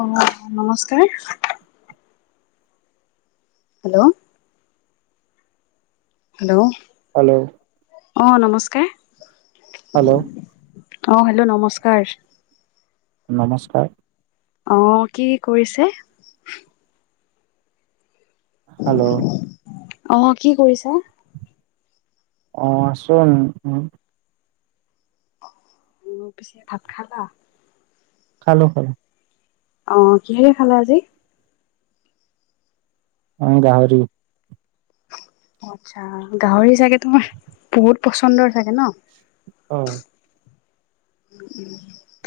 অ' নমস্কাৰ। Hello. Hello. Hello অ', নমস্কাৰ হেল্ল অ হেল্ল নমস্কাৰ নমস্কাৰ অ কি কি কৰিছে? হেল্ল অ', কি কৰিছা অ আছো এনেই তুমি উম, পিছে ভাত খালা? খালো খালো। অ কিহেৰে খালা আজি? উম গাহৰি। আচ্ছা গাহৰি চাগে তোমাৰ বহুত পচন্দৰ চাগে ন অ উম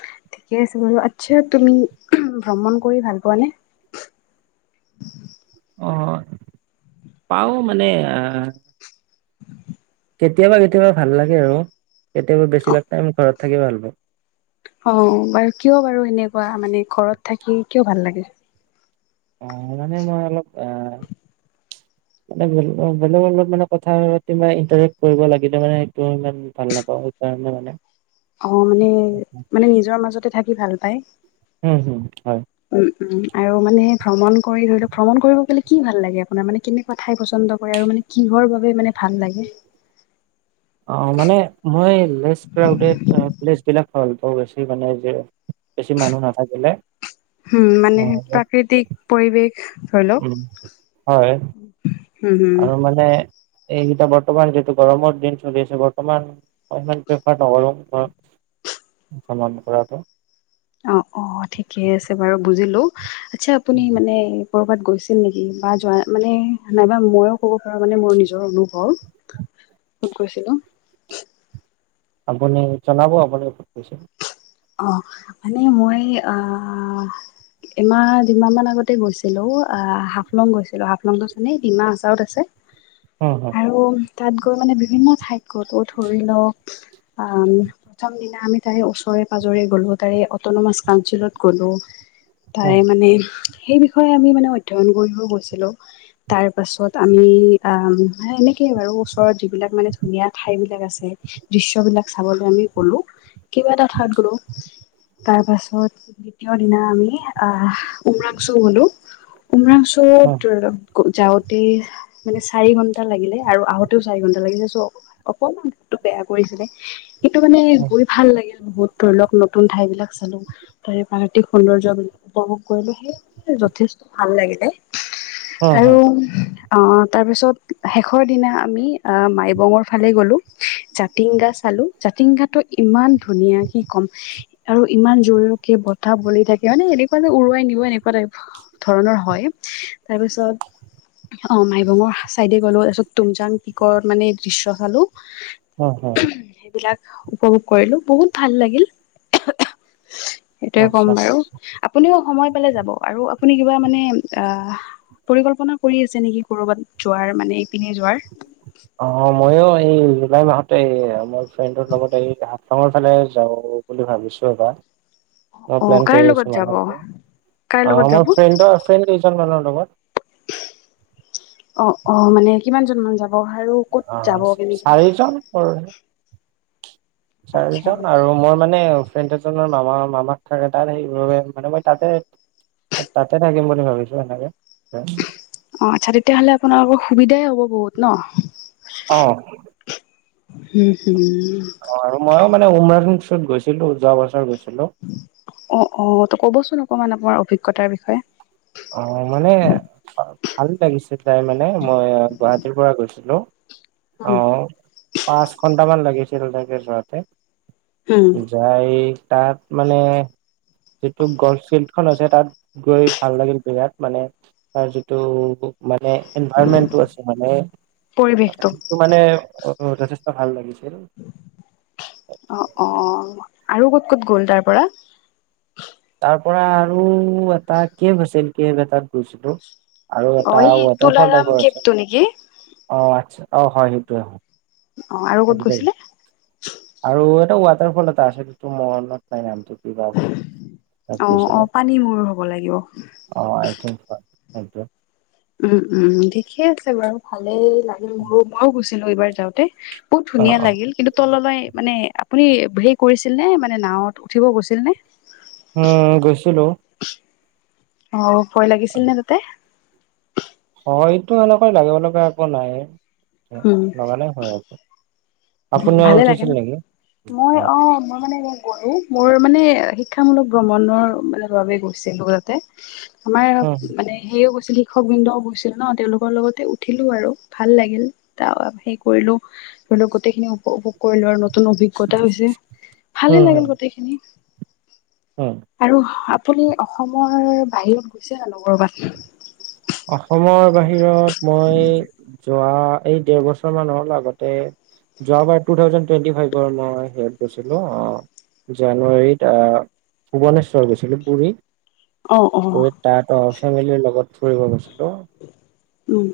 ঠিকে আছে বাৰু আচ্ছা তুমি ভ্ৰমণ কৰি ভাল পোৱা নে অ পাও মানে কেতিয়াবা কেতিয়াবা ভাল লাগে আৰু কেতিয়াবা বেছিভাগ টাইম ঘৰত থাকি ভাল পাও অ বাৰু কিয় বাৰু সেনেকোৱা মানে ঘৰত থাকি কিয় ভাল লাগে অ মানে মই অলপ অ [unintelligible] মানে বেলেগৰ লগত মানে কথা পাতি ইণ্টাৰেক্ট কৰিব লাগে তামানে এইটো ইমান ভাল নাপাও সেইকাৰণে মানে অ মানে মানে নিজৰ মাজতে থাকি ভাল পায় উম হম হয় উম উম আৰু মানে ভ্ৰমণ কৰি ধৰি লওক ভ্ৰমণ কৰিব গলে কি ভাল লাগে আপোনাৰ মানে কেনে ঠাই পচন্দ কৰে আৰু মানে কিহৰ বাবে মানে ভাল লাগে অ মানে মই লেছকাউতে অ ভিলেজ বিলাক ভাল পাও বেছি মানে যে বেছি মানুহ নাথাকিলে উম, মানে অ বাত প্ৰাকৃতিক পৰিৱেশ ধৰি লওক। হয়। উম, হুম, আৰু মানে, এইকেইটা বৰ্তমান যিহেটো গৰমৰ দিন চলি আছে, বৰ্তমান অনলাইন প্ৰেফাৰ নকৰো, [unintelligible] অ', অ', ঠিকে আছে বাৰু বুজিলো, আচ্ছা আপুনি মানে ক'ৰবাত গৈছিল নেকি, বা যোৱা মানে, নাইবা মইো ক'ব পাৰো মানে মোৰ নিজৰ অনুভৱ। ক'ত গৈছিলো। আপুনি জনাব আপুনি, ক'ত গৈছে। অ', মানে মই আ এমাহ দুমাহ মান আগতে গৈছিলো, আ হাফলং গৈছিলো, হাফলংটো চানে ডিমা হাছও ত আছে। [inaudible] অ' অ'। আৰু তাত গৈ মানে বিভিন্ন ঠাইত গ'লো ধৰি লওক আ, প্ৰথম দিনা আমি তাৰে ওচৰে পাজৰে গ'লো, তাৰে অটনমাচ কাউনচিলত গ'লো, তাৰে হম মানে সেই বিষয়ে আমি মানে অধ্যয়ন কৰিও গৈছিলো। তাৰপাছত আমি এনেকেই আৰু, ওচৰত যিবিলাক মানে ধুনীয়া ঠাইবিলাক আছে। দৃশ্যবিলাক চাবলৈ আমি গলো, কিবা এটা হঠৎ গলো, তাৰ পাছত, দ্বিতীয় দিনা আমি আহ উমৰাংচু গ'লো, হম উমৰাংচত যাওঁতে মানে চাৰি ঘন্টা লাগিলে, আৰু আহোতেওঁ চাৰি ঘন্টা লাগিছে চ' অকনমান বতৰটো বেয়া কৰিছিলে, কিন্ত মানে হম গৈ ভাল লাগিল। বহুত ধৰি লওঁক নতুন ঠাই বিলাক চালো। তাৰে প্ৰাকৃতিক সৌন্দৰ্যবিলাক উপভোগ কৰিলো, সেইয়ে যথেষ্ট ভাল লাগিলে। হম আৰু হম অ', তাৰপিছত শেষৰ দিনা আমি মাইবঙৰ ফালে গ'লোঁ, জাতিংগা চালোঁ। জাতিংগাটো ইমান ধুনীয়া কি ক'ম। আৰু ইমান জোৰকে বতাহ বলি থাকে মানে, এনেকুৱা যে উৰুৱাই নিও এনেকুৱা টাইপ ধৰণৰ হয়, তাৰপিছত অ', মাইবঙৰ ছাইডে গ'লোঁ, তাৰপিছত তুমজাং পিকৰত মানে দৃশ্য চালোঁ। অ' অ'। সেইবিলাক উপভোগ কৰিলো, বহুত ভাল লাগিল। সেইটোয়ে আচ্ছা কম বাৰু, আপুনিও সময় পালে যাব, আৰু আপুনি কিবা মানে আহ পৰিকল্পনা কৰি আছে নেকি কৰবাত যোৱাৰ, মানে ইপিনে যোৱাৰ? অ', মইও এই জুলাই মাহতে মোৰ ফ্ৰেডৰ লগত এই [unintelligible] গাওঁৰ ফালে যাওঁ। বুলি ভাবিছোঁ এবাৰ অ', প্লেন কাৰ কৰি লগত আছোঁ যাব মানুহবোৰে, কাৰ লগত মোৰ যাব ফ্ৰণ্ডৰ ফ্ৰেণ্ড কেইজন মানৰ লগত। অ', অ' মানে কিমানজন মান যাব, আৰু ক'ত যাব মেনলি? কাম কৰ। আচ্ছা চাৰিজন আৰু মই মানে ফ্ৰেনটেচনৰ মামা মামাক থাকে, তাত সেইাবাবে মানে মই তাতে তাতে থাকিম বুলি ভাবিছোঁ এনেকে। অ', আচ্ছা তেতিয়াহ'লে আপোনালোকৰ সুবিধাই হ'ব বহুত ন? অ'। অ', হুম হুম আৰু মইও মানে উমৰাংছুত গৈছিলোঁ, যোৱা বছৰ গৈছিলোঁ। অ', অ', ত ক'বচোন অকমান আপোনাৰ অভিজ্ঞতাৰ বিষয়ে অ', মানে ভাল লাগিছিল তাই মানে মই গুৱাহাটীৰ পৰা গৈছিলোঁ। উম আহ পাঁচ ঘন্টামান লাগিছিল তাতে যোৱাতে। হুম। যাই তাত মানে যিটো গল্ফ ফিল্ড খন আছে তাত গৈ ভাল লাগিল বিৰাট মানে তাৰ যিটো মানে এনভাইৰমেন্টটো আছে মানে পৰিৱেশটো মানে অ', যথেষ্ট ভাল লাগিছিল। অ অ', আৰু ক'ত ক'ত গ'ল তাৰপৰা। তাৰ পৰা আৰু এটা কেব আছিল কেব এটাত গৈছিলোঁ। আৰু অ এটা এই ৱাডদ্ৰবৰ তুলাৰাম টাইপৰ অ', কেবটো নেকি আছা অ', হয় সেইটোয়ে হয়। অ আৰু ক'ত আকি দে গৈছিলে কৈছোঁ। আৰু এটা ৱাটাৰফল এটা আছে তো মনত নাই নামটো কি? অ', অ', পানী মৰ হ'ব লাগিব। অ', এইটো পানী টো উম, উম ঠিকেইে আছে বাৰু ভালেই লাগিল মোৰ‌ মইওঁ গৈছিলোঁ এইবাৰ যাওঁতে বহুত অ ধুনীয়া অ। লাগিল কিন্তু তললৈ মানে আপুনি হেৰি কৰিছিলনে মানে নাৱত উঠিব গৈছিলনে? উম গৈছিলোঁ। অ', ভয় লাগিছিল নে তাতে ভয়তো এনেকৈ লাগিব লগা একো নাই লগা নাই ভ‌ই [unintelligible] উম ভালে, লাগে ন নেকি? মই অ', মই মানে গলোঁ মোৰ মানে শিক্ষামূলক ভ্ৰমণৰ মানে বাবে গৈছিলোঁ যাতে আমাৰ একো উম মানে হেৰিও কৈছিল শিক্ষক বিন্দও গৈছিল ন তেওঁলোকৰ লগতে উঠিলোঁ আৰু ভাল লাগিল তাৰ হেৰি কৰিলোঁ। [unintelligible] গোটেইখিনি উপভোগ কৰিলোঁ আৰু নতুন অভিজ্ঞতা হৈছে ভালে লাগিল গোটেইখিনি উম। আৰু আপুনি অসমৰ বাহিৰত গৈছে নে নাই ক'ৰবাত। অসমৰ বাহিৰত মই যোৱা এই দেৰ বছৰ মান হ'ল আগতে যোৱাবাৰ টু থাউজেণ্ড টুৱেণ্টি ফাইভত মই হেৰিত গৈছিলোঁ অ'। জানুৱাৰীত আহ ভূৱনেশ্বৰ গৈছিলোঁ পুুৰী অ', অ'। তাহাতো ফেমিলিৰ লগত ফুৰিব গৈছিলোঁ। উম।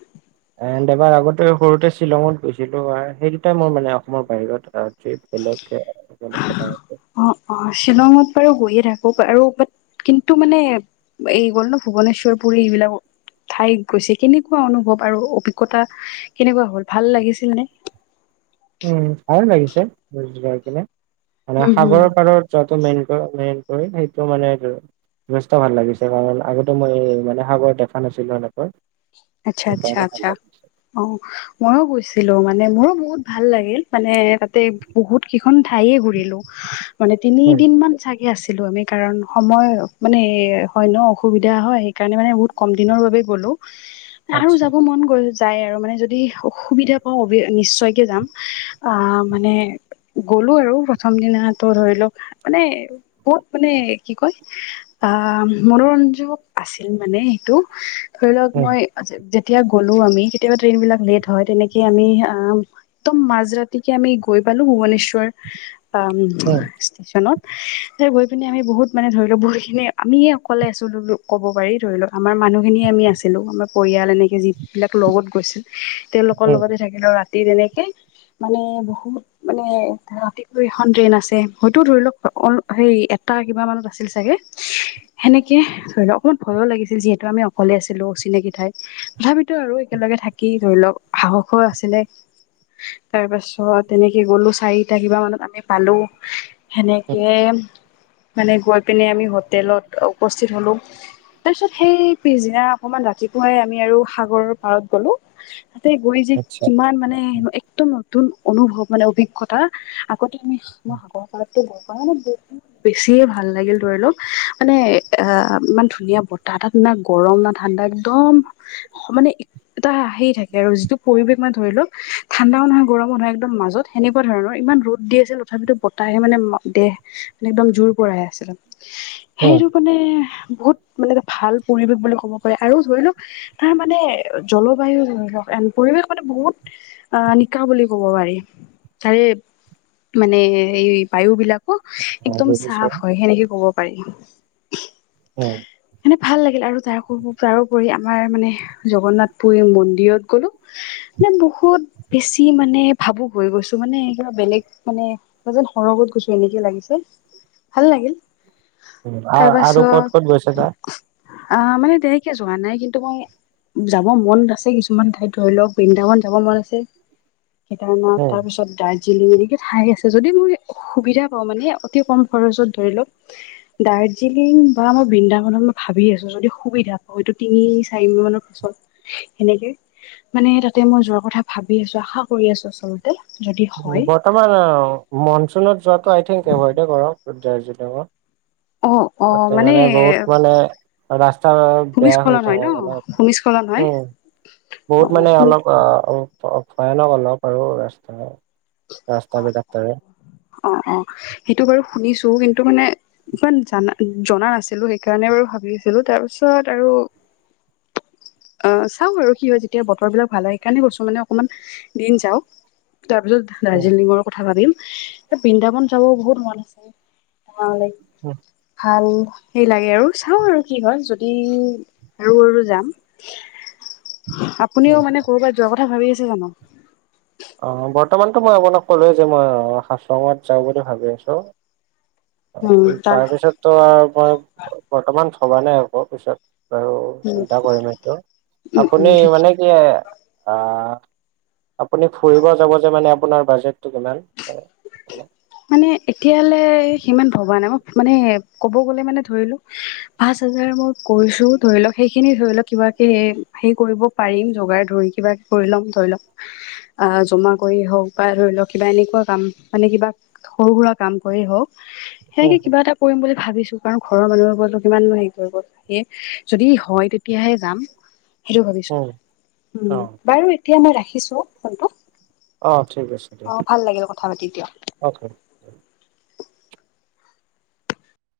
এণ্ড এবাৰ আগতে সৰুতে শ্বিলঙত গৈছিলোঁ আৰু, সেই দুটাই মোৰ মানে অসমৰ বাহিৰত ট্ৰিপ বেলেগকে, বেলেগকে নাই অ', অ', শ্বিলঙত বাৰু গৈয়ে থাকো, আৰু ব কিন্তু মানে এই গল নো ভূৱনেশ্বৰ পুৰী এইবিলাকো ঠাইত গৈছে কেনেকুৱা অনুভৱ আৰু অভিজ্ঞতা কেনেকুৱা হ'ল? ভাল লাগিছিল নে? উম', ভাল লাগিছে, [unintelligible] মানে উম হুম সাগৰৰ পাৰত [unintelligible] সেইটো মানে যথেষ্ট ভাল লাগিছে, কাৰণ আগতে মই মানে সাগৰ দেখা নাছিলোঁ এনেকৈ সেইকাৰণে ভাল আটচ্ছা-আটচ্ছা-আটচ্ছা, লাগিছে। অ'। মইও গৈছিলো মানে মোৰো বহুত ভাল লাগিল, মানে তাতে বহুত কেইখন ঠাইয়ে ঘুৰিলো মানে উম, তিনিদিন মান চাগে আছিলো আমি, কাৰণ সময় মানে হয় ন, অসুবিধা হয়, সেইকাৰণে মানে বহুত কম দিনৰ বাবে গলোঁ আৰু আচ্ছা, যাব মন গল যাই আৰু মানে যদি সু সুবিধা পাওঁ অবি নিশ্চয়কে যাম আহ মানে গ'লো আৰু প্ৰথম দিনা, তোৰ ধৰি ল, মানে বহুত মানে, কি কয়? আ', মনোৰঞ্জক আছিল মানে সেইটো, ধৰি লওক উম, মই যে যেতিয়া গ'লো আমি, কেতিয়াবা ট্ৰেইন বিলাক লেট হয়, তেনেকেই আমি আহ তো মাজ ৰাতিকে আমি গৈ পালো ভূৱনেশ্বৰ, আম উম' ষ্টেচনত গৈ পিনে আমি বহুত মানে ধৰি লও বহুতখিনি, আমিয়ে অকলে আছোঁ লুলো ক'ব পাৰি ধৰি লক আমাৰ মানুহখিনিয়ে আমি আছিলোঁ, আমাৰ পৰিয়াল এনেকে যিবিলাক লগত গৈছিল, তেওঁলোকৰ উম, লগতে থাক কিলো ৰাতি তেনেকে, মানে বহুত মানে ধৰ ৰাতি এখন ট্ৰেইন আছে, হয়তো ধৰি লওক অ, হেৰি এটা কিবা মানত আছিল চাগে সেনেকে ধৰি লওক, অকমান ভয়ো লাগিছিল যিহেতু আমি অকলে আছিলো, অচিনাকি ঠাই তথাপিতো আৰু একেলগে থাকি ধৰি লওক সাহসো আছিলে তাৰ পাছত এনেকে গ'লো, চাৰিটা কিবা মানত আমি পালো উম, সেনেকে মানে গৈ পিনে আমি হোটেলত উপস্থিত হ'লোঁ। তাৰপিছত সেই, পিছদিনা অকণমান ৰাতি পুৱাই আমি আৰু সাগৰৰ পাৰত গ'লো, তাতে গৈ যে আচ্ছা, কিমান মানে একদম নতুন অনুভৱ মানে অভিজ্ঞতা, আগতে আমি মই সাগৰ পাৰতটো [unintelligible] বেছিয়ে ভাল লাগিল ধৰি লওক, মানে আ ইমান ধুনীয়া বতাহ, তাত না গৰম না ঠাণ্ডা একদম, সমানে এটা হেই থাকে আৰু যিটো পৰিৱেশ মানে ধৰি লওক, ঠাণ্ডাও নহয়, গৰমো নহয়, একদম মাজত সেনেকুৱা ধৰণৰ, ইমান ৰ'দ দি আছিল তথাপিতো বতাহে মানে ম দেহ মানে একদম জোৰ পৰাই আছিলে উম। সেইটো কাৰনে বহুত মানে এটা ভাল পৰিৱেশ বুলি ক'ব পাৰে আৰু ধৰি লওক, তাৰ মানে জলবায়ু এন পৰিৱেশ মানে বহুত অ' নিকা বুলি ক'ব পাৰি, তাৰে মানে এই বায়ু বিলাক কু অ' একদম বুজিছো, চাফ হয়, সেনেকে ক'ব পাৰি উম' মানে ভাল লাগিল, আৰু তাৰ তাৰ উপৰি আমাৰ মানে জগন্নাথপুৰিও মন্দিৰত গ'লোঁ। মানে বহুত বেছি মানে ভাবোক হৈ গৈছো মানে, কিবা বেলেগ মানে মই যেন সৰগত গৈছো এনেকে লাগিছে, ভাল লাগিল। ভা আৰু ক'ত ক'ত গৈছিলা? আ, মানে তেনেকে যোৱা নাই কিন্তু মই যাব মন আছে কিছুমান ঠাইত ধৰি লওক, বৃন্দাবন যাব মন আছে। কেদাৰনাথদ উম, তাৰ পিছত দাইৰ জিলিং ঠাই আছে যদি মই সুবিধা পাওঁ মানে অতি কম খৰচত ধৰি লওক দাৰ্জিলিং বা মই বৃন্দাবনত মই ভাবি আছো যদি সুবিধা হয়টো তিনি চাৰিমাহ মানৰ পিছত সেনেকে মানে তাতে মই যোৱাৰ কথা ভাবি আছো আশা কৰি আছো আচল বৰ্তমান আ মনচুনত যোৱাটো আই থিংক এভইড কৰক দাৰ্জিলিঙত অ অ তাতে মানে বহুত মানে ৰাস্তা বেয়া হৈ ভূমিস্খলন হয় ন থাকে মানে ভূমিস্খলন হয় উম। অ বহুত মানে শুনি অলপ আ ভয়ানক অলপ আৰু ৰাস্তা। ৰাস্তা বিলাক তাৰে। অ অ সেইটো বাৰু শুনিছো কিন্তু মানে ইমান জানা জনা নাছিলো সেইকাৰণে বাৰু ভাবিছিলো তাৰপিছত আৰু আ চাওঁ আৰু কি হয় যেতিয়া বতৰবিলাক ভাল হয় সেইকাৰণে কৈছোঁ মানে অকণমান দিন যাওঁক। তাৰ পিছত দাৰ্জিলিঙৰ কথা ভাৱিম। এ বৃন্দাবন যাব বহুত মন আছে [inaudible] সেই লাগে আৰু চাওঁ আৰু কি হয়, যদি [unintelligible] যাম। আপুনিও মানে ক'ৰবাত যোৱা কথা ভাবি আছে জানো? অ বৰ্তমানতো মই আপোনাক ক'লোৱেই যে মই হাছঙত যাওঁ বুলি ভাবি আছোঁ। তাৰ পিছততো মই বৰ্তমান থবা নাই আকৌ পিছত বাৰু উম চিন্তা কৰিম এইটো উম উম আপুনি ঠিকে মানে কি আ আপুনি ফুৰিব যাব যে মানে আপোনাৰ বাজেটো কিমান? মানে এতিয়ালৈ সিমান ভবা নাই মই মানে ক'ব গ'লে মানে ধৰিলো পাঁচ হাজাৰ মই কৰিছো ধৰি লওক সেইখিনি ধৰি লওক কিবাকে হেৰি কৰিব পাৰিম। জোগাৰ ধৰি কিবা কৰি ল'ম ধৰি লওক আহ জমা কৰি হওক বা ধৰি লওক কিবা এনেকোৱা কাম মানে কিবা সৰু সুৰা কাম কৰি হওক উম, সেনেকে কিবা এটা কৰিম বুলি ভাবিছো কাৰণ ঘৰৰ মানুহৰ ওপৰতো কিমান নো হেৰি কৰিব। সেয়ে যদি হয় তেতিয়াহে যাম। সেইটো ভাবিছোঁ। উম, উম অ। বাৰু এতিয়া মই ৰাখিছোঁ ফোনটো। অ ঠিক আছে। অ দিয়ক ভাল লাগিল কথা পাতি দিয়ক। [unintelligible]